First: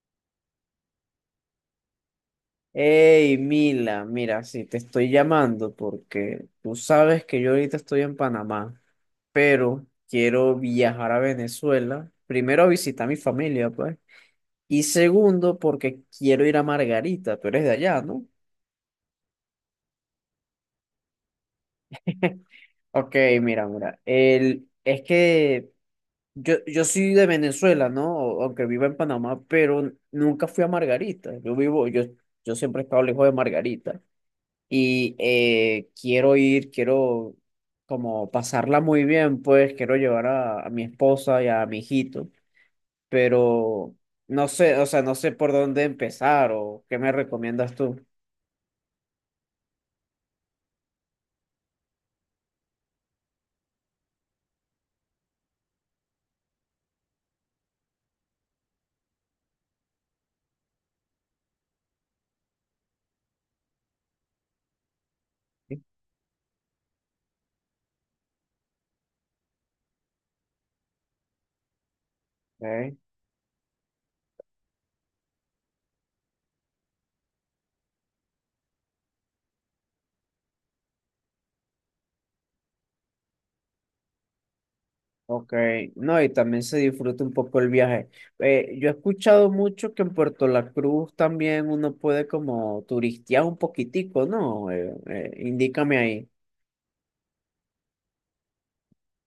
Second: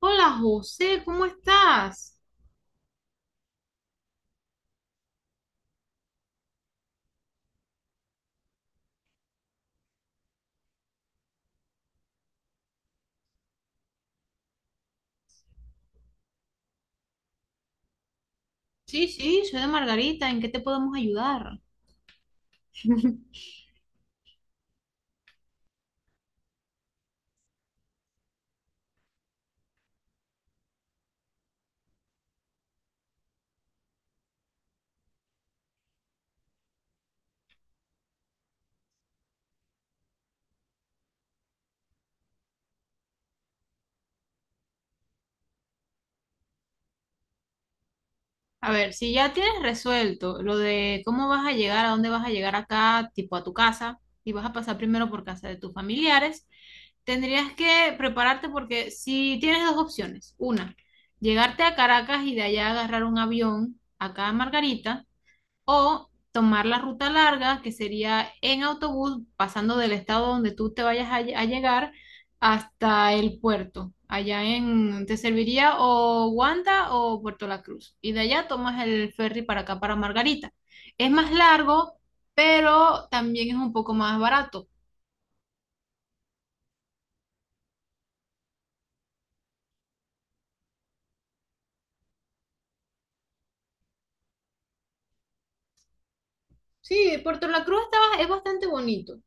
Hola José, ¿cómo estás? Hey, Mila, mira, sí, te estoy llamando porque tú sabes que yo ahorita estoy en Panamá, pero quiero viajar a Venezuela. Primero a visitar a mi familia, pues. Y segundo, porque quiero ir a Margarita, tú eres de allá, ¿no? Sí, sí, soy de Margarita, ¿en qué te podemos ayudar? Ok, mira, mira, es que yo soy de Venezuela, ¿no? Aunque vivo en Panamá, pero nunca fui a Margarita. Yo siempre he estado lejos de Margarita. Y quiero como pasarla muy bien, pues quiero llevar a mi esposa y a mi hijito, pero no sé, o sea, no sé por dónde empezar o qué me recomiendas tú. A ver, si ya tienes resuelto lo de cómo vas a llegar, a dónde vas a llegar acá, tipo a tu casa, y vas a pasar primero por casa de tus familiares, tendrías que prepararte porque si tienes dos opciones, una, llegarte a Caracas y de allá agarrar un avión acá a Margarita, o tomar la ruta larga, que sería en autobús, pasando del estado donde tú te vayas a llegar Okay, hasta el puerto. Allá te serviría o Wanda o Puerto La Cruz. Y de allá tomas el ferry para acá, para Margarita. Es más largo, pero también es un poco más barato. okay. No, y también se disfruta un poco el viaje. Yo he escuchado mucho que en Puerto La Cruz también uno puede como turistear un poquitico, ¿no? Indícame ahí. Sí, Puerto La Cruz es bastante bonito.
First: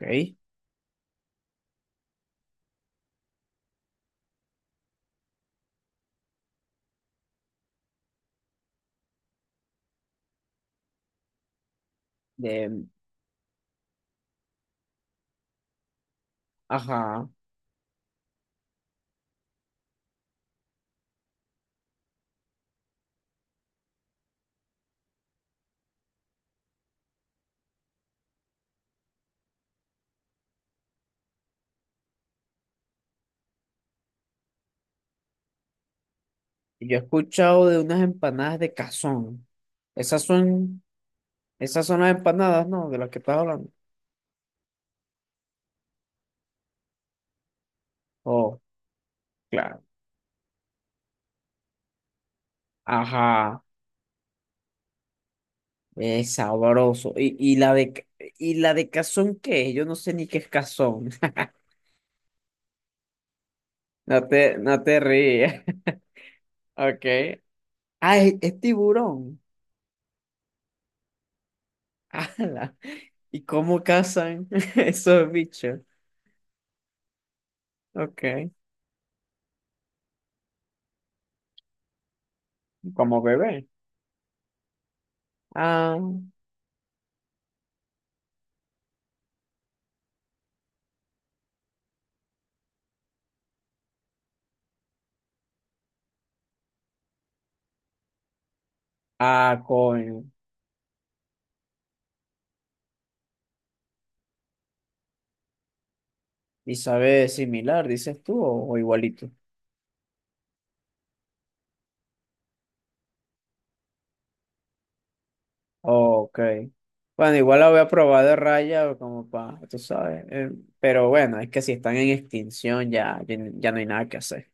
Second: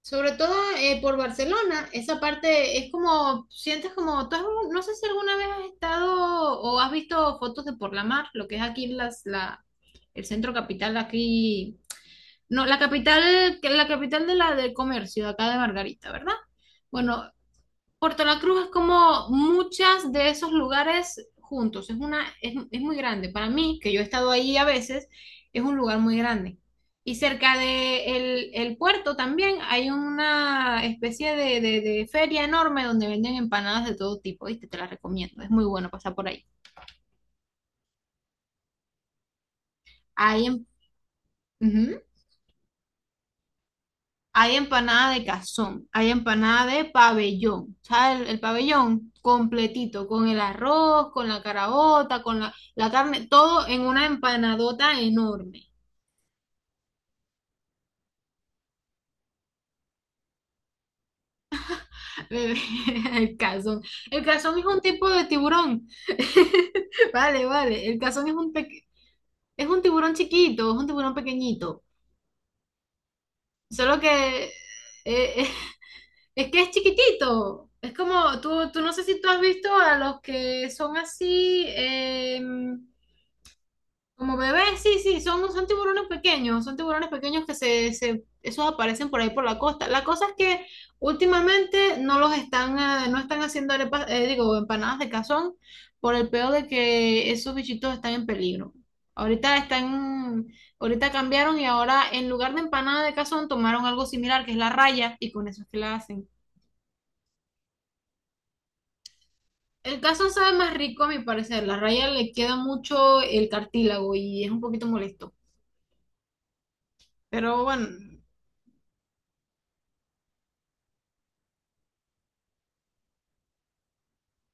Sobre todo por Barcelona, esa parte es como, sientes como, no sé si alguna vez has estado o has visto fotos de por la mar, lo que es aquí el centro capital, aquí, no, la De, capital, que la capital de la del comercio, de acá de Margarita, ¿verdad? ajá. Bueno, Puerto La Cruz es como muchas de esos lugares juntos. Es muy grande. Para mí, que yo he estado ahí a veces, es un lugar muy grande. Y cerca de el puerto también hay una especie de feria enorme donde venden empanadas de todo tipo. ¿Viste? Te las recomiendo. Es muy bueno pasar por ahí. Yo he escuchado de unas empanadas de cazón. Esas Ahí en- son, esas son Ujú. las empanadas, ¿no? De las que estás hablando. Hay empanada de cazón, hay empanada de pabellón, ¿sabes? El Oh, pabellón claro. completito, con el arroz, con la caraota, con la carne, Ajá, todo en una empanadota enorme. es sabroso. Y la de cazón, ¿qué es? Yo no sé ni qué es cazón. El cazón. El cazón es un no te tipo de ríes. tiburón. Ok. Vale, vale. El Ah, cazón es es tiburón. es un tiburón chiquito, es un tiburón pequeñito. Ala. ¿Y cómo Solo que cazan esos eh, bichos? es que es chiquitito. Es como, Ok. tú no sé si tú has visto a los que son así, em, Como bebé. como bebés, sí, sí, son, Ah, son tiburones pequeños que esos aparecen por ahí por la costa. La cosa es que últimamente no los están, no están haciendo arepas, digo, empanadas de cazón por el peor de que esos bichitos están en peligro. Ahorita ah, coño. están, ahorita cambiaron y ahora en lugar de empanada de cazón tomaron algo similar que es la raya y con eso es que la hacen. ¿Y sabe similar, dices tú, o igualito? El cazón sabe más rico a mi parecer, la raya le queda mucho el cartílago y es un poquito molesto. Ok. Bueno, igual Pero la voy a bueno. probar de raya, como para, tú sabes. Pero bueno, es que si están en extinción ya, ya, ya no hay nada que hacer.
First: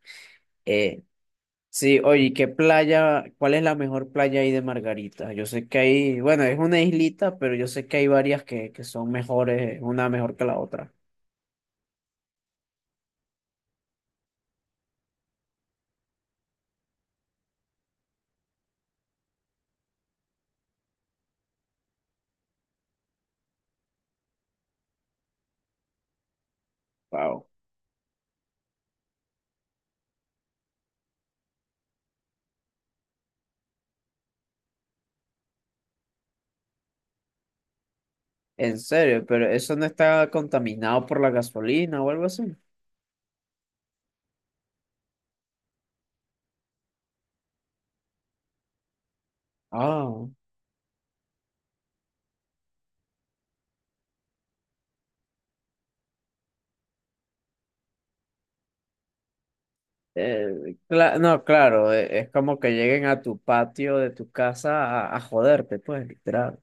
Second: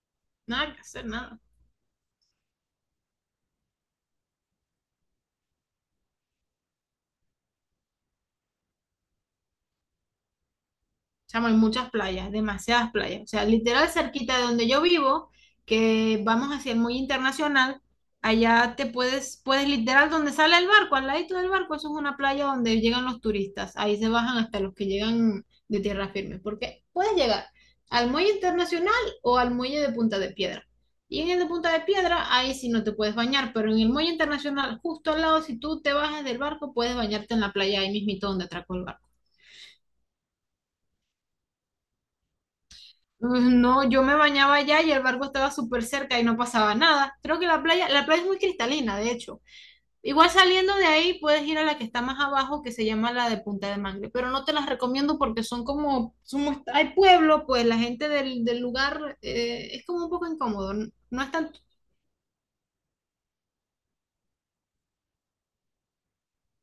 Nada que Eh, hacer, nada. sí, oye, ¿qué playa? ¿Cuál es la mejor playa ahí de Margarita? Yo sé que hay, bueno, es una islita, pero yo sé que hay varias que son mejores, una mejor que la otra. Chamo, hay muchas playas, demasiadas playas. O sea, literal cerquita de donde yo vivo, que vamos hacia el muy internacional, allá puedes literal donde sale el barco, al ladito del barco, eso es una playa donde llegan los turistas. Ahí se bajan hasta los que llegan de tierra firme, porque puedes Wow. llegar al muelle internacional o al muelle de Punta de Piedra. Y en el de Punta de Piedra, ahí sí no te puedes bañar, pero en el muelle internacional, justo al lado, si tú te bajas del barco, puedes bañarte en la playa ahí mismito donde atracó En el barco. serio, pero eso no está contaminado por la gasolina o algo así. Mm, no, yo me bañaba allá y el barco estaba súper cerca y no pasaba nada. Creo que la playa es muy cristalina, de hecho. Ah. Igual saliendo de ahí puedes ir a la que está más abajo, que se llama la de Punta de Mangle, pero no te las recomiendo porque son como, somos, hay pueblo, pues la gente del lugar es como un poco incómodo. No, no es No, están claro, es como que lleguen a tu patio de tu casa a joderte, pues, literal.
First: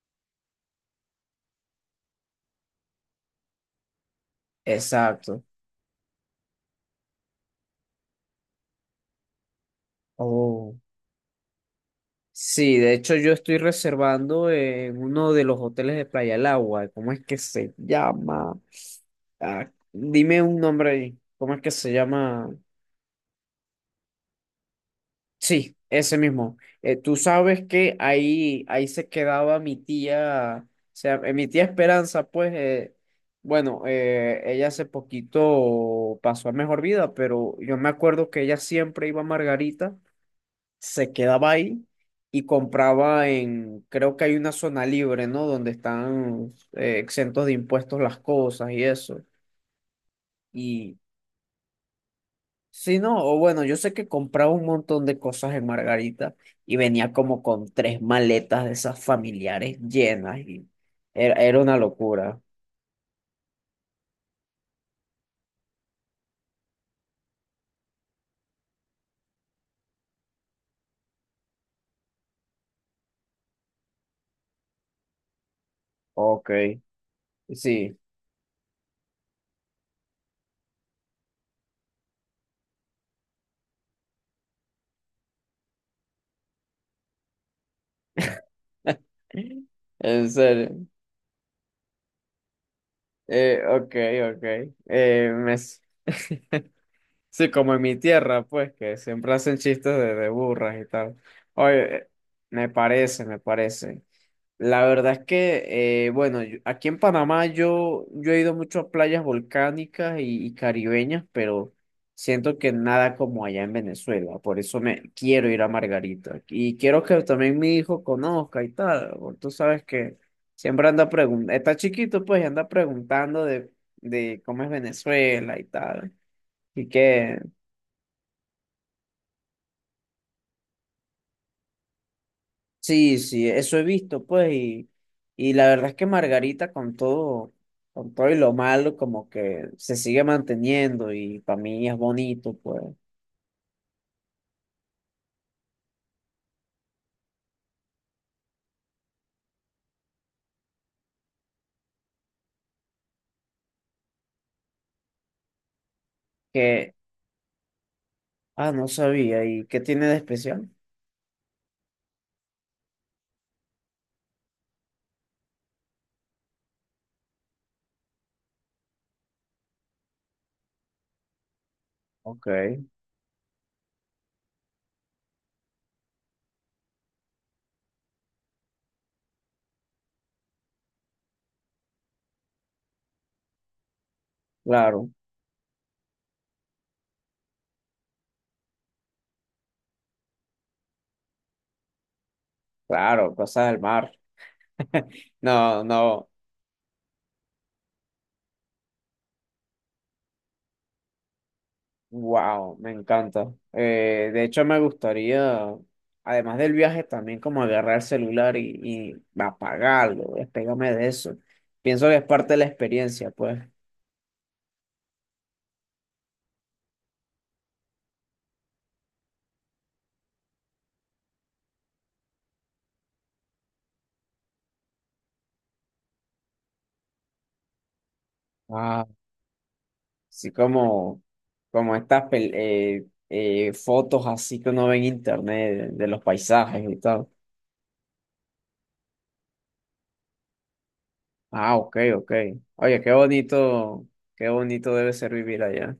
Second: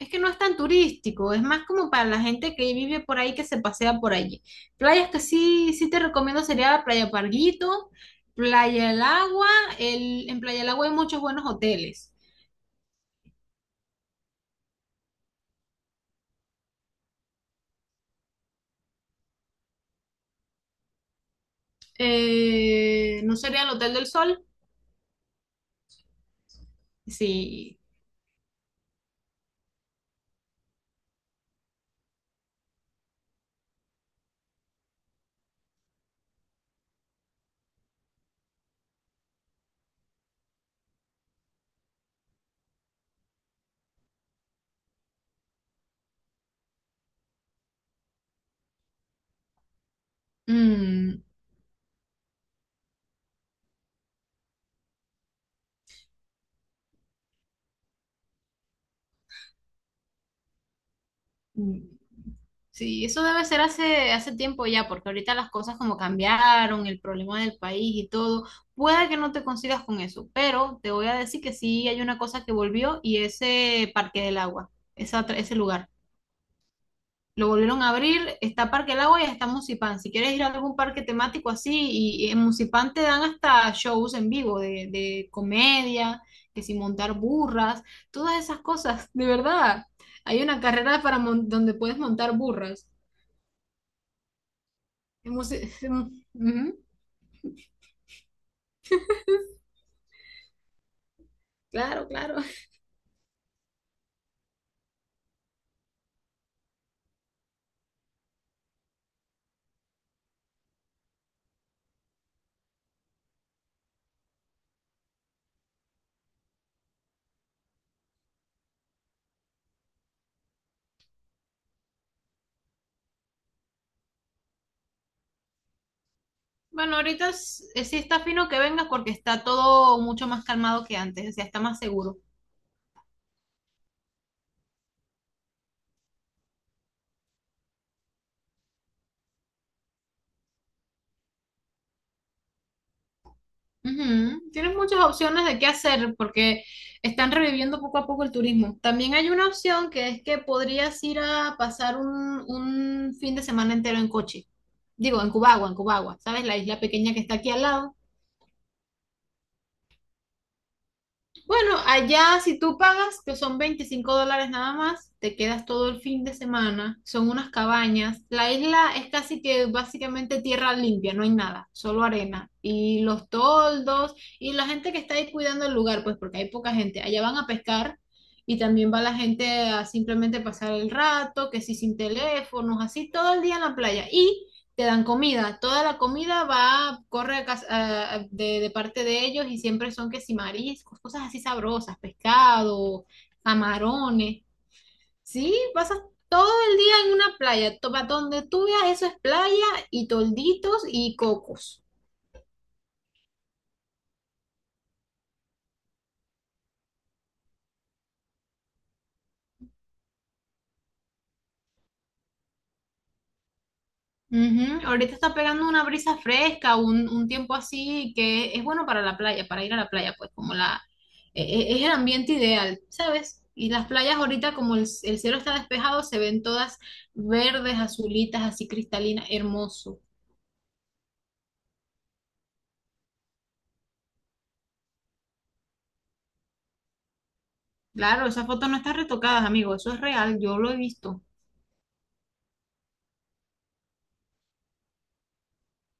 Es que no es tan turístico, es más como para la gente que vive por ahí, que se pasea por allí. Playas que Exacto. sí, sí te recomiendo sería Playa Parguito, Playa El Agua. En Playa El Oh. Agua hay muchos buenos hoteles. Sí, de hecho yo estoy reservando en uno de los hoteles de Playa del Agua. ¿Cómo es que se llama? Ah, dime un nombre ahí. ¿Cómo es que se llama? ¿No sería el Hotel del Sol? Sí, ese mismo. Tú sabes Sí. que ahí se quedaba mi tía, o sea, mi tía Esperanza, pues, bueno, ella hace poquito pasó a mejor vida, pero yo me acuerdo que ella siempre iba a Margarita, se quedaba ahí y compraba en, creo que hay una zona libre, ¿no? Donde están exentos de impuestos las cosas y eso. Y Mm, sí, no, o bueno, yo sé que compraba un montón de cosas en Margarita y venía como con tres maletas de esas familiares llenas y era una locura. sí, eso debe ser hace tiempo ya, porque ahorita las cosas como cambiaron, el problema del país y todo, puede que no te consigas con eso, pero te voy a decir que sí hay una cosa que volvió y ese Parque del Agua, ese lugar. Ok, Lo volvieron a sí, abrir, está Parque del Agua y está Musipán. Si quieres ir a algún parque temático así, y en Musipán te dan hasta shows en vivo de comedia, que si montar burras, todas esas cosas, de verdad. en Hay una serio. carrera para donde puedes montar burras. Ok, ok. Eh, Hemos- me s- Ujú. Sí, como en mi tierra, pues, que siempre hacen chistes de burras y tal. Oye, Claro, claro. me parece, me parece. La verdad es que, bueno, aquí en Panamá yo he ido mucho a playas volcánicas y caribeñas, pero siento que nada como allá en Venezuela. Por eso me quiero ir a Margarita. Y quiero que también mi hijo conozca y tal. Porque tú sabes que siempre anda preguntando, está chiquito pues y anda preguntando de cómo es Venezuela y tal. Y Bueno, ahorita que sí está fino que vengas porque está todo mucho más calmado que antes, o sea, está más seguro. sí, sí, eso he visto, pues, y la verdad es que Margarita con todo y lo malo, como que se sigue manteniendo y para mí es bonito, pues, Ujú. Tienes muchas opciones de qué hacer porque están reviviendo poco a poco el turismo. También hay una opción que es que podrías ir a pasar un fin de semana entero en coche. Digo, en Cubagua, ¿sabes? La isla que, pequeña que está aquí al lado. ah, no sabía, ¿y qué tiene de especial? Bueno, allá si tú pagas, que son $25 nada más, te quedas todo el fin de semana, son unas cabañas. La isla es casi que básicamente tierra limpia, no hay nada, solo Ok, arena. Y los toldos y la gente que está ahí cuidando el lugar, pues porque hay poca gente. Allá van a pescar y también va la gente a simplemente pasar el rato, que sí sin teléfonos, así todo el día en la playa. Y te dan claro, comida. Toda la comida va, corre a cas- a- de parte de ellos y siempre son que si mariscos, cosas así sabrosas, pescado, claro, cosas del mar. camarones. Sí, No, pasas no, todo el día en una playa. Pa' donde tú veas, eso es playa y tolditos y cocos. wow, me encanta. De hecho, me gustaría, además del viaje, también como agarrar el celular y apagarlo, despegarme de eso. Pienso que es parte de la experiencia, pues. Ujú, ahorita está pegando una brisa fresca, un tiempo así que es bueno para la playa, para ir a la playa, pues como es el ambiente ideal, ¿sabes? Y las playas ahorita como el cielo está despejado, se ven todas verdes, azulitas, así Ah, cristalinas, hermoso. sí, como, como estas fotos así que uno ve en internet de los paisajes y tal. Claro, esas fotos no están retocadas, amigo, eso es real, yo lo he visto. Ah, ok, ok. Oye, qué bonito debe ser vivir allá.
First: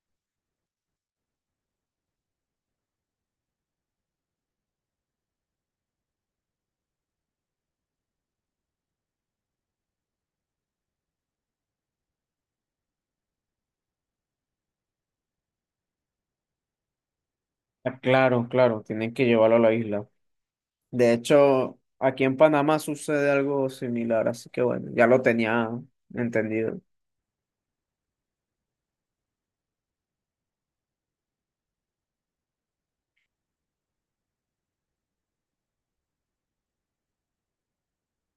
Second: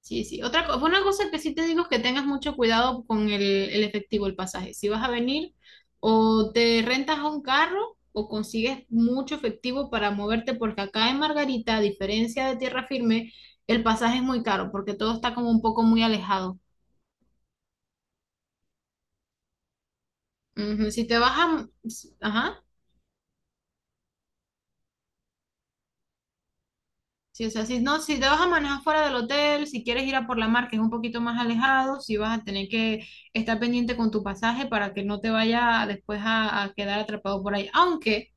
Sí, sí. Una cosa que sí te digo es que tengas mucho cuidado con el efectivo, el pasaje. Si vas a venir, o te rentas a un carro o consigues mucho efectivo para moverte, porque acá en Margarita, a diferencia de Tierra Firme, el pasaje es muy caro, porque todo está como un poco muy alejado. Ah, claro, claro, tienen que llevarlo a la isla. Ujú. Si De te vas a. hecho, aquí en Ajá. Panamá sucede algo similar, así que bueno, ya lo tenía entendido. Sí, o sea, si no, si te vas a manejar fuera del hotel, si quieres ir a por la mar, que es un poquito más alejado, si vas a tener que estar pendiente con tu pasaje para que no te vaya después a quedar atrapado por ahí. Aunque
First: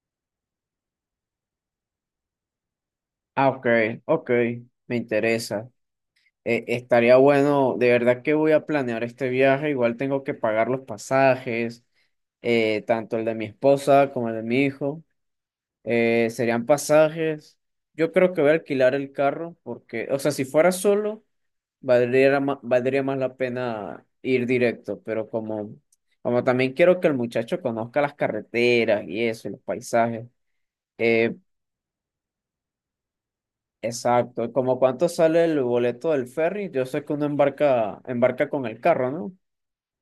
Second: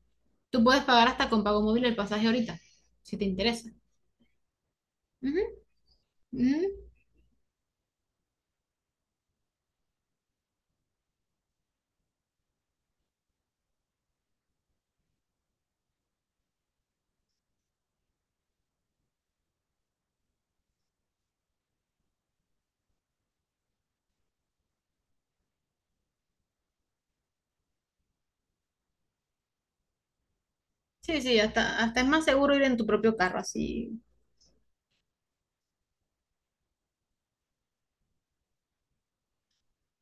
tú puedes pagar hasta con pago móvil el pasaje ahorita, si te Ah, ok, interesa. ok, me Ujú, interesa. ujú. Estaría bueno, de verdad que voy a planear este viaje, igual tengo que pagar los pasajes, tanto el de mi esposa como el de mi hijo. Serían pasajes. Yo creo que voy a alquilar el carro porque, o sea, si fuera solo, valdría más la pena ir directo, pero como, como también quiero que el muchacho conozca las carreteras y eso, y los paisajes. Sí, eh, sí, hasta es más seguro ir en tu propio carro, así. exacto, como cuánto sale el boleto del ferry, yo sé que uno embarca, embarca con el carro, ¿no?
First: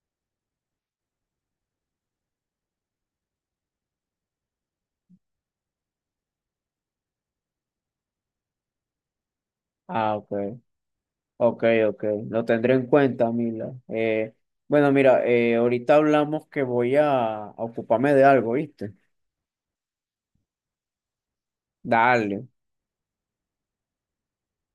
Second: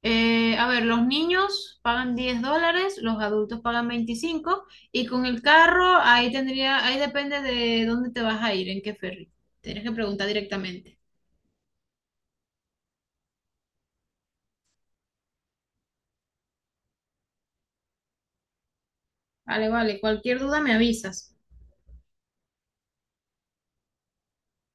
A ver, los niños pagan $10, los adultos pagan 25, y con el carro ahí tendría, ahí depende de dónde te vas a ir, en qué ferry. Tienes que Ah, preguntar ok, directamente. ok, ok. Lo tendré en cuenta, Mila. Bueno, mira, ahorita hablamos que voy a ocuparme de algo, ¿viste? Vale, vale, cualquier duda me avisas. Dale.